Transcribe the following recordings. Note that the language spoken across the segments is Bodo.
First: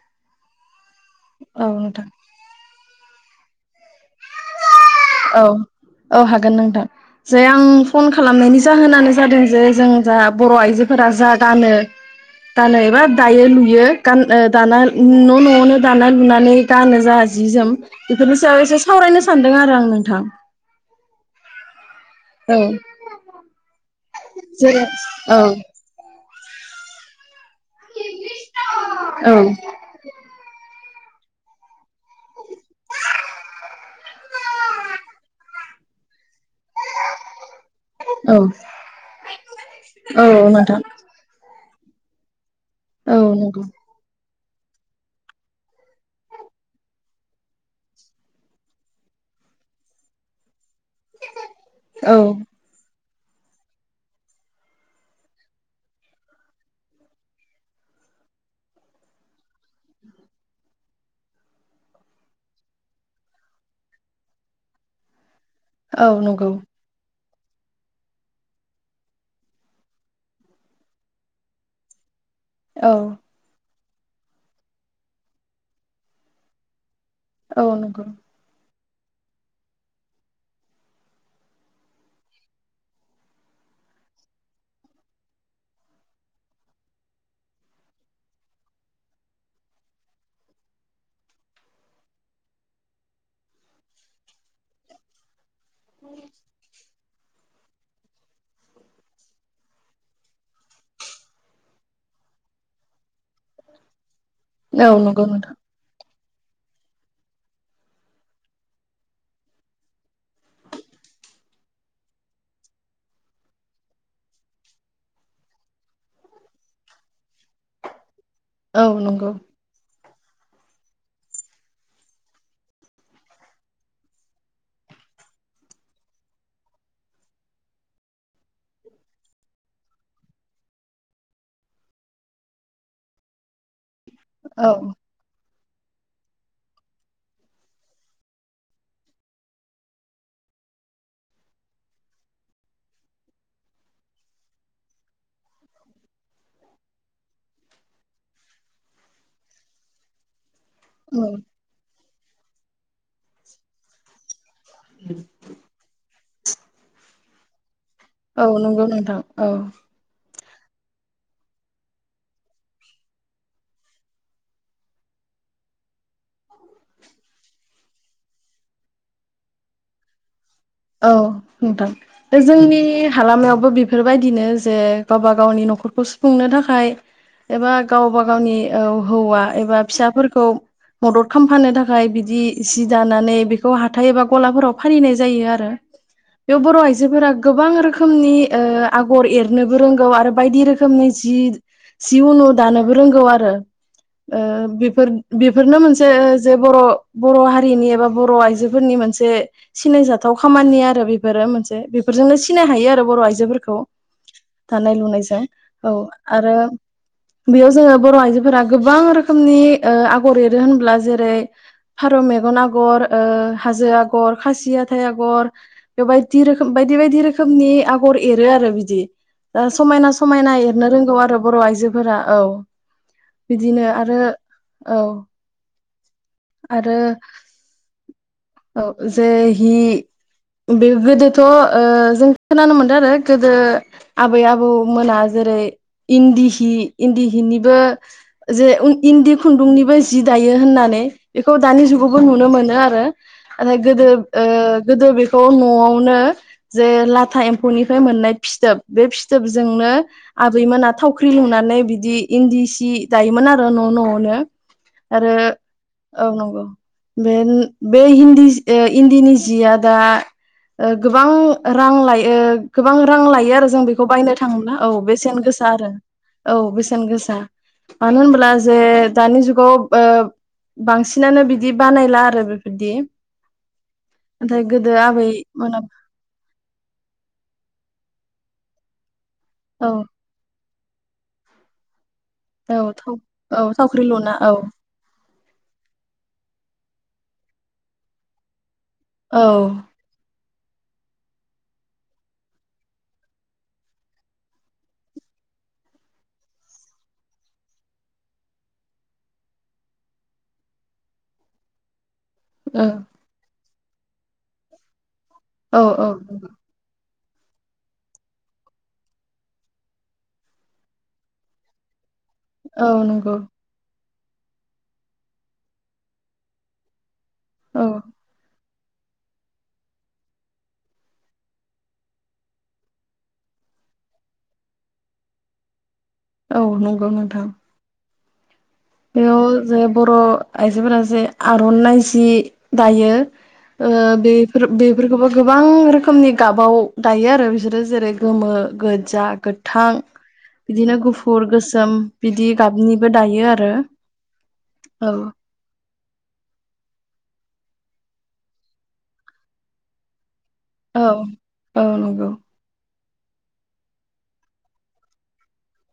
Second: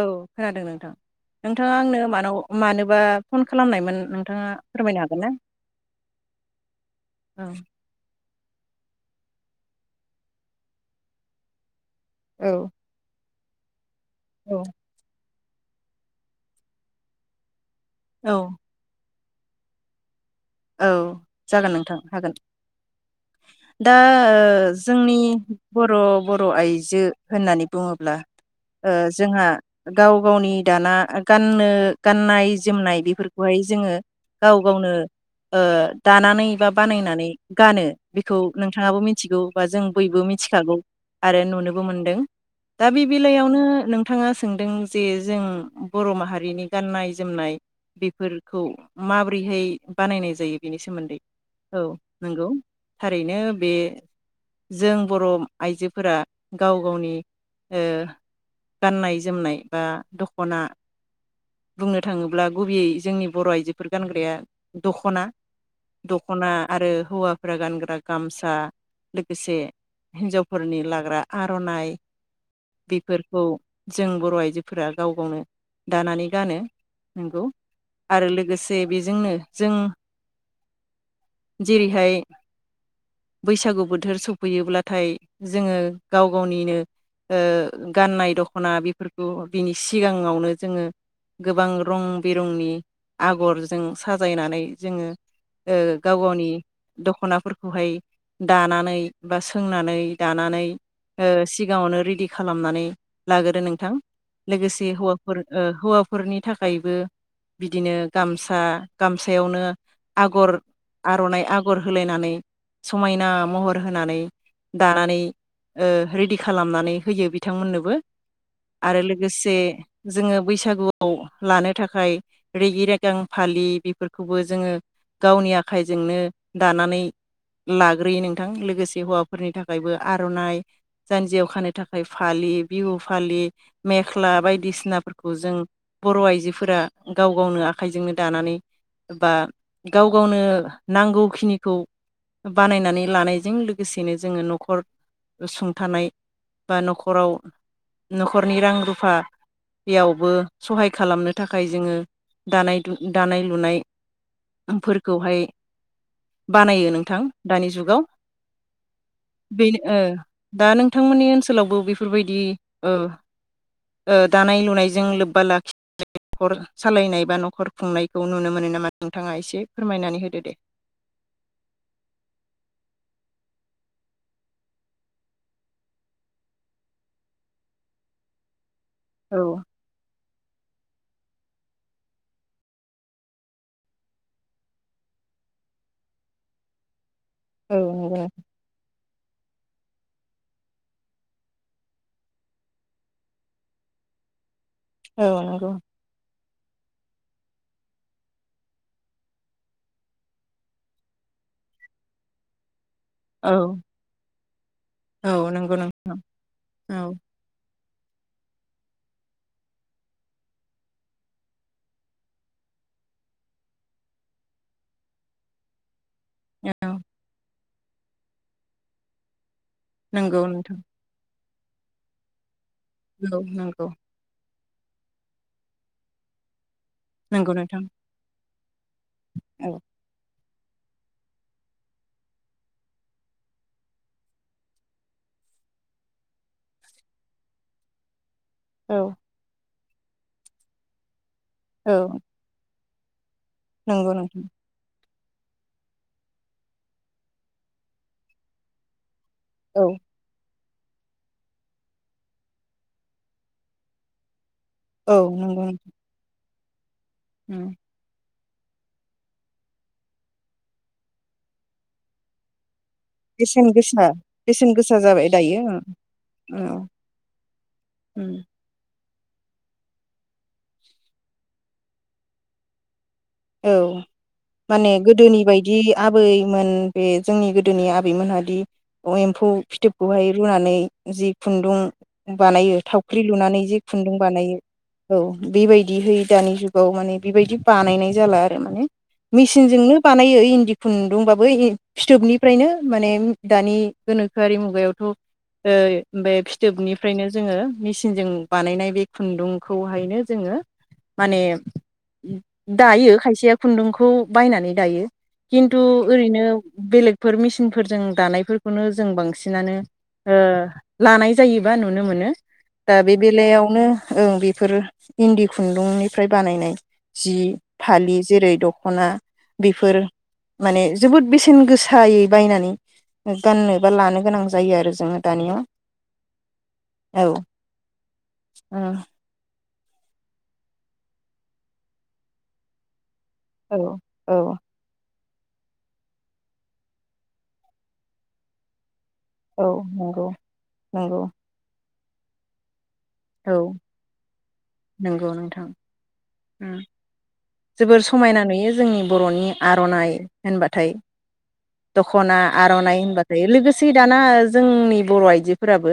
औ खोनादों नोंथां नोंथाङा आंनो नोंथां मानाव मानोबा फन खालामनायमोन नोंथांङा। औ औ हागोन नोंथां जे औ आं फन खालामनायनि ज जाहोनानो जादों जे जों जा बर' आइजोफोरा जा गानो औ दालाय एबा दायो लुयो खांदो औ दाना न न नो दानाय लुनानै गानो जाया जि जोम औ बेफोरनि सायाव एसे सावरायनो सानदों आरो आं नों नोंथां औ जागोन नोंथां। हागोन औ दा ओ जेरै जोंनि औ बर' बर' आइजो होननानै बुङोब्ला ओ औ जोंहा गाव गावनि दाना गाननो गाननाय जोमनाय बेफोरखौहाय जोङो गाव गावनो ओ दानानै। बा बानायनानै गानो बेखौ औ नोंथाङाबो मिथिगौ बा जों बयबो औ मिथिखागौ नोंथां आरो नुनो। मोनदों दा बे औ बेलायावनो नंगौ नोंथाङा सोंदों जे जों बर माहारिनि गाननाय जोमनाय बेफोरखौ माबोरैहाय। बानायनाय जायो बेनि सोमोन्दै औ नंगौ थारैनो बे जों बर' आइजोफोरा गाव गावनि ओ गाननाय जोमनाय बा दखना बुंनो थाङोब्ला गुबैयै जोंनि बर आइजोफोर गानग्राया। दख'ना। औ दख'ना नंगौ आरो हौवा फोरा गानग्रा गामसा लोगोसे हिन्जावफोरनि लाग्रा आर'नाइ औ बेफोरखौ। जों बर आइजोफोरा गाव गावनो दानानै गानो। नंगौ औ नंगौ आरो लोगोसे। जे बेजोंनो जों जेरैहाय बैसागु बोथोर सफैयोब्लाथाय जोङो गाव गावनिनो ओ गाननाय दखना बेफोरखौ बिनि सिगाङावनो जोङो गोबां रं बेरंनि आगरजों साजायनानै जोङो जोङो गाव गावनि दख'नाफोरखौहाय दानानै बा सोंनानै दानानै ओ सिगाङावनो रेडि खालामनानै लागोरो नोंथां। लोगोसे औ नंगौ हौवाफोर नोंथां ओ हौवा। नखरनि थाखायबो बिदिनो गामसा गामसायावनो आगर आरनाइ आगर होलायनानै समायना महर होनानै दानानै ओ रेडि खालामनानै होयो बिथांमोननोबो। औ आरो नंगौ लोगोसे जोङो बैसागुआव लानो थाखाय रेगि रेगां फालि। फोरखौबो जोङो गावनि आखाइजोंनो दानानै लाग्रोयो नोंथां लोगोसे हौवाफोरनि थाखायबो आर'नाइ जानजियाव खानो थाखाय फालि बिहु फालि। मेख्ला औ बायदिसिनाफोरखौ जों बर' आइजोफोरा गाव गावनो आखाइजोंनो दानानै। बा गाव गावनो नांगौखिनिखौ बानायनानै लानायजों लोगोसेनो जोङो न'खर सुंथानाय बा नखराव नखरनि रां रुफा यावबो। सहाय औ खालामनो थाखाय जोङो। दानाय दु दानाय। लुनाय। फोरखौहाय बानायो नोंथां दानि जुगाव। औ नंगौ नोंथां औ। बेनो ओ दा नोंथांमोननि ओनसोलावबो बेफोरबायदि दानाय लुनायजों लोब्बा लाखि नखर सालायनाय बा नखर खुंनाय? खौ नुनो मोनो नामा नोंथाङा एसे फोरमायनानै होदो दे। औ नोंथां दा जोंनि हालामायावबो बेफोरबायदिनो जे गावबा गावनि न'खरखौ सुफुंनो थाखाय एबा गावबा गावनि औ औ हौवा एबा फिसाफोरखौ। मदद खालामफानो थाखाय बिदि सि दानानै बेखौ हाथाय एबा गलाफोराव फालिनाय जायो आरो। ओ बेयाव बर आइजो। जोफोरा गोबां रोखोमनि ओ आगर एरनोबो रोंगौ आरो बायदि रोखोमनि जि सि उनु दानोबो रोंगौ आरो ओ। बेफोर बेफोरनो मोनसे जे बर-बर हारिनि एबा बर आइजोफोरनि मोनसे सिनायजा। गाव खामानि आरो बेफोरो मोनसे बेफोरजोंनो सिनाय हायो आरो। बर' आइजोफोरखौ थानाय औ लुनायजों नंगौ औ नोंथां आरो औ बेयाव जोङो। बर' आइजोफोरा गोबां रोखोमनि ओ आगर एरो होनब्ला जेरै फारौ मेगन आगर ओ हाजो आगर खासि आ आगर। बे बायदि रोखोम बायदि बायदि रोखोमनि आगर एरो आरो बिदि ओ समायना नंगौ समायना एरनो रोंगौ आरो। बर आइजोफोरा औ। औ बिदिनो नंगौ आरो। औ। आरो। नोंथां औ जे हि। औ बे गोदोथ जों खोनानो मोनदों आरो गोदो आबै आबौमोना जेरै इन्दि हि इन्दि हिनिबो जे उन औ नंगौ नोंथां औ नंगौ नोंथां औ इन्दि खुन्दुंनिब बो जि दायो होननानै। बेखौ दानि औ जुगावबो नुनो मोनो आ हो। ओ गोदो नंगौ नोंथां ओ गोदो बे थ' न'आवनो जे लाथा एम्फौनिफ्राय मोननाय फिथोब बे फिथ औ जोबजोंनो आ रैमोना थावख्रि लुनानै बिदि इन्दि सि दायोमोन आरो न' न'आवनो। औ आरो नंगौ नोंथां औ नंगौ बेेन। उम बे हिन्दिज ओ इन्दिनि जिया दा ओ गोबां रां लायो। गोबां रां लायो आरो बेसेन जों बेखौ गोसा बायनो बेसेन थाङोब्ला गोसा औ जाबाय बेसेन दायो गोसा आरो औ बेसेन गोसा मानो उम, होनब्ला जे दानि जुगाव बोब बांसिनानो बिदि बानायला आरो बेफ बदि औ माने गोदोनि बायदि मोना आबैमोन बे जोंनि गोदोनि आ बै मोनादि [unintelligible] खौ औ फिथोबखौहाय रुनानै जि खुन्दुं। बानायो औ थाव थावख्रि लुनानै औ जे थावख्रि खुन्दुं लुना औ बानायो औ बेबायदिहै दानि जुगाव माने। बेबायदि बानायनाय जाला आरो माने। औ मेसिनजोंनो बानायो इन्दि खुन्दुंबाबो फिथोबनिफ्रायनो माने दानि गोनोखोआरि मुगायावथ बे फिथोबनिफ्रायनो जोङो मेसिनजों बानायनाय बे खुन्दुंखौहायनो जोङो माने औ दायो खायसेया खुन्दुंखौ बायनानै दायो। खिन्थु औ औ ओरैनो बेलेग फोर मेसिनफोरजों दानायफोरखौनो जों बांसिनानो ओ लानाय जायोबा नुनो मोनो। औ दा बे नंगौ बेलायावनो। ओं बेफोर इन्दि खुन्दुंनिफ्राय बानायनाय जि। औ फालि जेरै दख दखना बेफोर माने जोबोद बेसेन गोसायै बायनानै गाननो बा लानो गोनां जायो आरो जोङो दानिया। औ नंगौ नोंथां। उम। जोंङो बर' आइजोफोरा जे आर'नाइ जि दायो। उम ओ बेफोर बेफोर खौबो गोबां रोखोमनि गाबाव दायो आरो बिसोरो जेरै गोमो गोद जा औ गोथां नंगौ बिदिनो नंगौ गुफुर गोसोम। बिदि गाबनि बो दायो आरो। औ नोंगौ नोंथां उम। जोबोर समायना नुयो जोंनि बर'नि आर'नाइ होनबाथाय औ औ नंगौ दख'ना आर'नाइ होनबा फ्राय लोगोसे दाना जोंनि बर' आइजोफोराबो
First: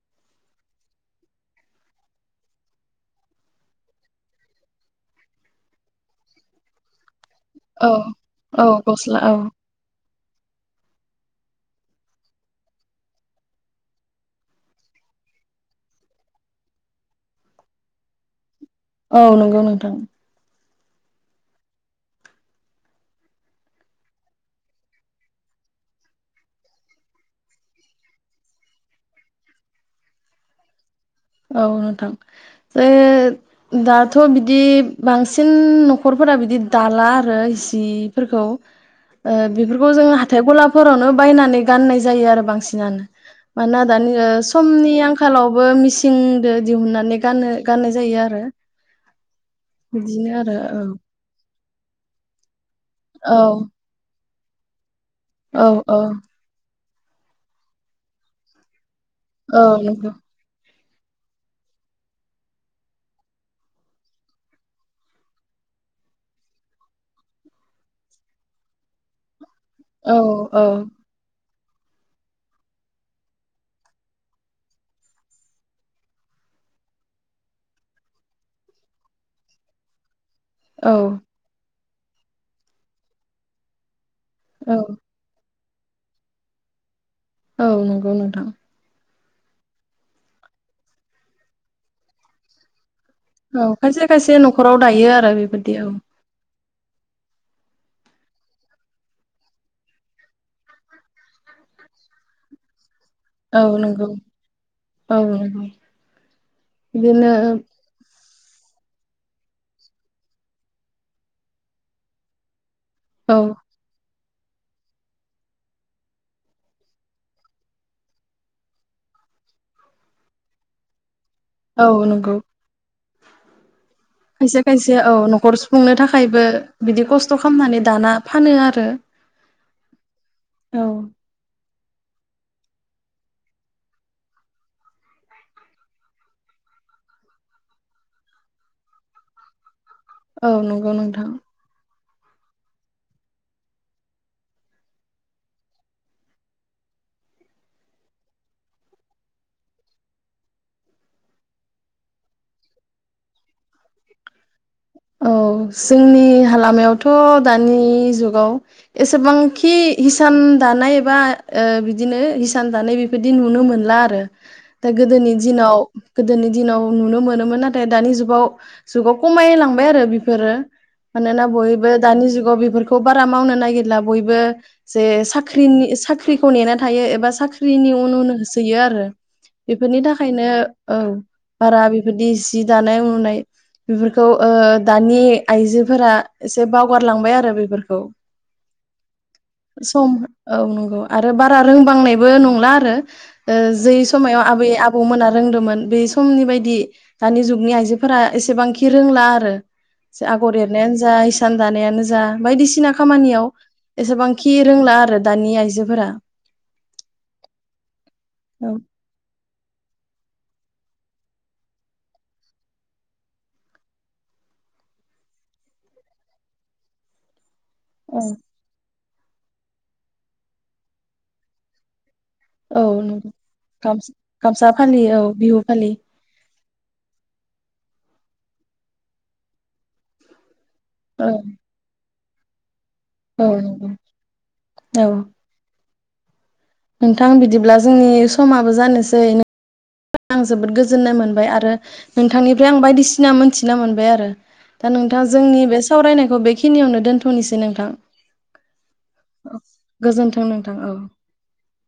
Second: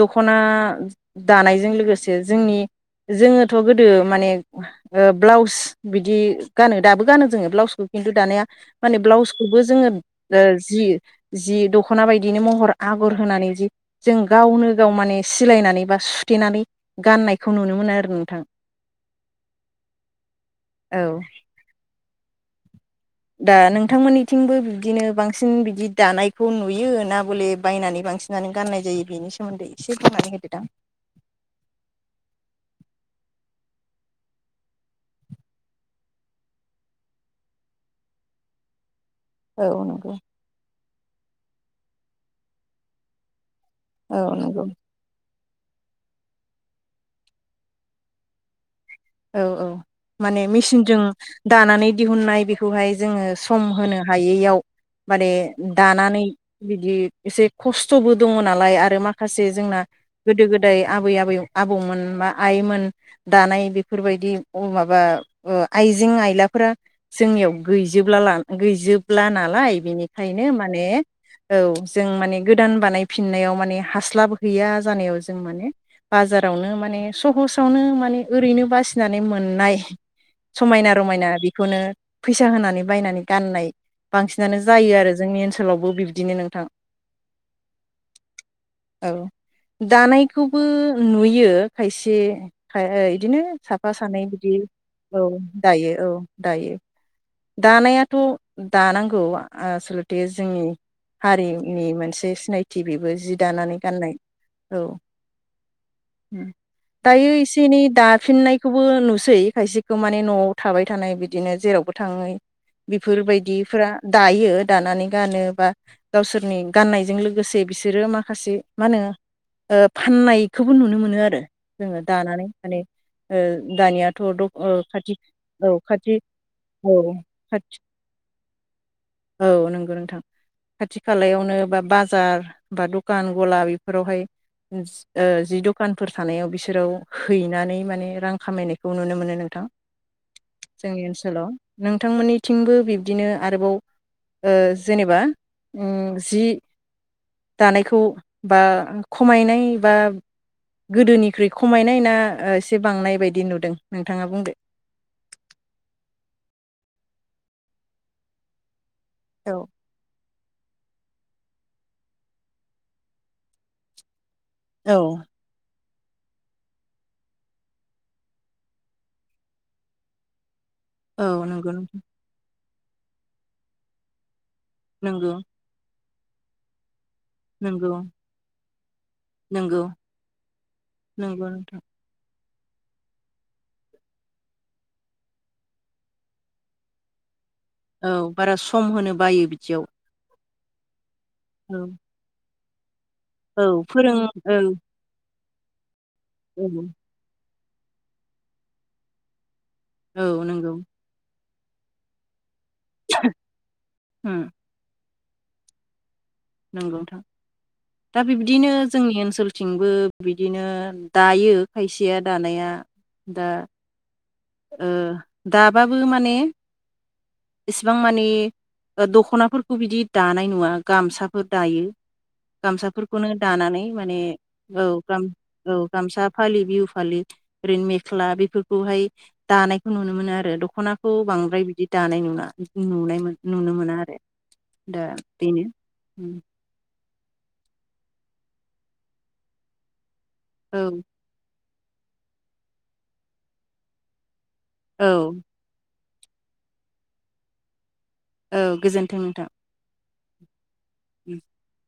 दख'ना ज दानायजों लोगोसे जोंनि जोङोथ' गोदो माने ओ ब्लाउस बिदि गानो दाबो गानो जोंङो ब्लाउसखौ औ खिन्थु दानिया औ माने गस्ला औ ब्लाउसखौबो जोङो ओ जि जि दख'ना बायदिनो महर आगर होनानै जि जों गावनो गाव माने सिलायनानै बा। सुथेनानै गाननायखौ नुनो मोनो आरो नोंथां। औ नंगौ नोंथां। औ। दा नोंथांमोननिथिंबो बिबदिनो बांसिन बिदि दानायखौ नुयो ना बले बायनानै बांसिनानो गाननाय जायो बिनि सोमोन्दै एसे बुंनानै होदोदां। औ नोंथां जे दाथ' बिदि बांसिन न'खरफोरा बिदि दाला आरो जिफोरखौ। ओ औ बेफोरखौ नंगौ जोङो हाथाइ गलाफ फोरावनो बायनानै गाननाय जायो आरो बांसिनानो। मानोना दानि औ ओ नंगौ समनि आंख खालावबो मिच सिंदो दिहुननानै गानो गाननाय जायो आरो। औ औ बिदिनो माने आरो मिचिनजों दानानै दिहुननाय बेख खौहाय जोङो औ सम होनो हायै बेयाव माने औ औ दानानै बिदि एसे खस्थ'बो दङ नालाय आरो माख खासे औ जोंना नंगौ गोदो-गोद बै आबै आबै आबौमोन बा आइमोन दानाय बे बेफोरबायदि अ माबा ओ आइजें आयलाफोरा जोंनियाव गैजोबला नाला गैजोबला ना नालाय औ बिनिखायनो औ माने औ जों माने गोदान बानायफिननायाव माने हास्लाब हैैया जानायाव जों माने बाजारावनो माने सहसावनो माने ओरैनो बा- फिसिनानै मोननाय समायना औ रमायना बिखौनो फैसा होनानै बायनानै गाननाय बांसिनानो औ जायो आरो जोंनि ओन सोलावबो बिब्दिनो नोंथां। औ नंगौ नोंथां। औ दानायखौबो नुयो खायसे खा ओ इदिनो औ साफा खायसे सानै खायसे बिदि न'खराव दायो औ आरो बेबायदि दायो औ दायो। दानायाथ' दानांगौ आसल'थे जोंनि हारिनि मोनसे सिनायथि बे बो जि औ दानानै नंगौ गाननाय औ ओ दायो बिदिनो एसे एनै दा फिननाय खौबो नुसै खायसेखौ माने न'आव थाबाय थानाय बिदिनो जेरावबो थाङै। औ बेफोरबायदिफोरा दायो दानानै गानो बा गावसोरनि गाननायजों लोगोसे बिसोरो माखासे मा होनो ओ फाननायखौबो नुनो मोनो आरो। जोङो औ नंगौ दानानै माने ओ दानियाथ' [unintelligible] खायसे खायसे औ न'खर सुफुंनो थाखायबो बिदि खस्थ' खालामनानै दाना फानो आरो औ नंगौ नोंथां खाथि औ खालायावनो बा बाजार बा दखान गला बेफोरावहाय ओ जि दखानफोर थानायाव बिसोराव हैनानै माने रां खामायनायखौ नुनो मोनो नोंथां। औ नंगौ नोंथां। थांमोननिथिंबो बिब्दिनो आरोबाव ओ जेनेबा ओम जि दानायखौ बा खमायनाय बा गोदोनिख्रुइ खमायनाय बा एसे बांनाय बेबायदि नुदों नोंथाङा बुंदो औ जोंनि हालामायावथ' दानि जुगाव औ एसेबांखि हिसान दानाय एबा ओ बिदिनो हिसान दानाय बेफोरदि नुनो मोनला आरो दा औ गोदोनि दिनाव गोदोनि दिनाव नुनो मोनोमोन नाथाय दानि जुगाव जुगाव कमायलां बाय आरो बिफोरो। मानोना औ नंगौ बयबो नोंथां दानि जुगाव बेफोर खौ बारा मावनो नागिरला बयबो जे नंगौ साख्रिनि सा ख्रिखौ नेना थायो ए बा साख्रिनि नंगौ उन उन होसोयो आरो नंगौ बेफोरनि थाखायनो औ नंगौ नोंथां बारा बेफोरदि जि दानाय उनुनाय बेफोरखौ ओ दानि आइजोफोरा एसे बावगारलांबाय आरो बे औ बारा सम होनो बायो बिदियाव। सम औ नंगौ आरो बारा औ रोंबांनायबो नंला उम ओ औ जै फोरों समायाव औ आबै आबौमोना रोंदोमोन बे समनि औ बायदि दानि जुग नि आइजोफोरा एसेबांखि रोंला आरो औ आगर नंगौ एरनायानो जा हि सान दानायानो जा बायदिसि [unintelligible] खामानियाव उम एसेबांखि रोंला आरो। दानि आइजोफोरा नंगौ नोंथां दा बिब्दिनो औ जोंनि ओनसोल थिंबो बिदिनो दायो खायसेया दानाया दा ओ दाबाबो माने इसिबां औ मानि दख'नाफोरखौ बिदि दानाय नुवा गामसाफोर दायो औ गामसाफोरखौनो नंगौ दानानै माने गामसा औ फालि गाम बिहु औ फालि गामसा फालि बिहु फालि ओरैनो मेख्ला बे फोरखौहाय दानायखौ नुनो मोनो आरो दखनाखौ औ बांद्राय बिदि [unintelligible] नुनायमोन औ नुनो नंगौ मोना आरो दा औ बेनो। [inaudible] नोंथां बिदिब्ला जोंनि समाबो जानोसै आं जोबोद औ गोजोननाय मोनबाय आरो नोंथांनिफ्राय आं बायदिसिना मोनथिना मोनबाय आरो दा नोंथां औ जोंनि बे सावरायनायखौ बेखिनियावनो दोनथ'निसै नोंथां। औ गोजोन्थों नोंथां। गोजोन्थों नोंथां औ [inaudible]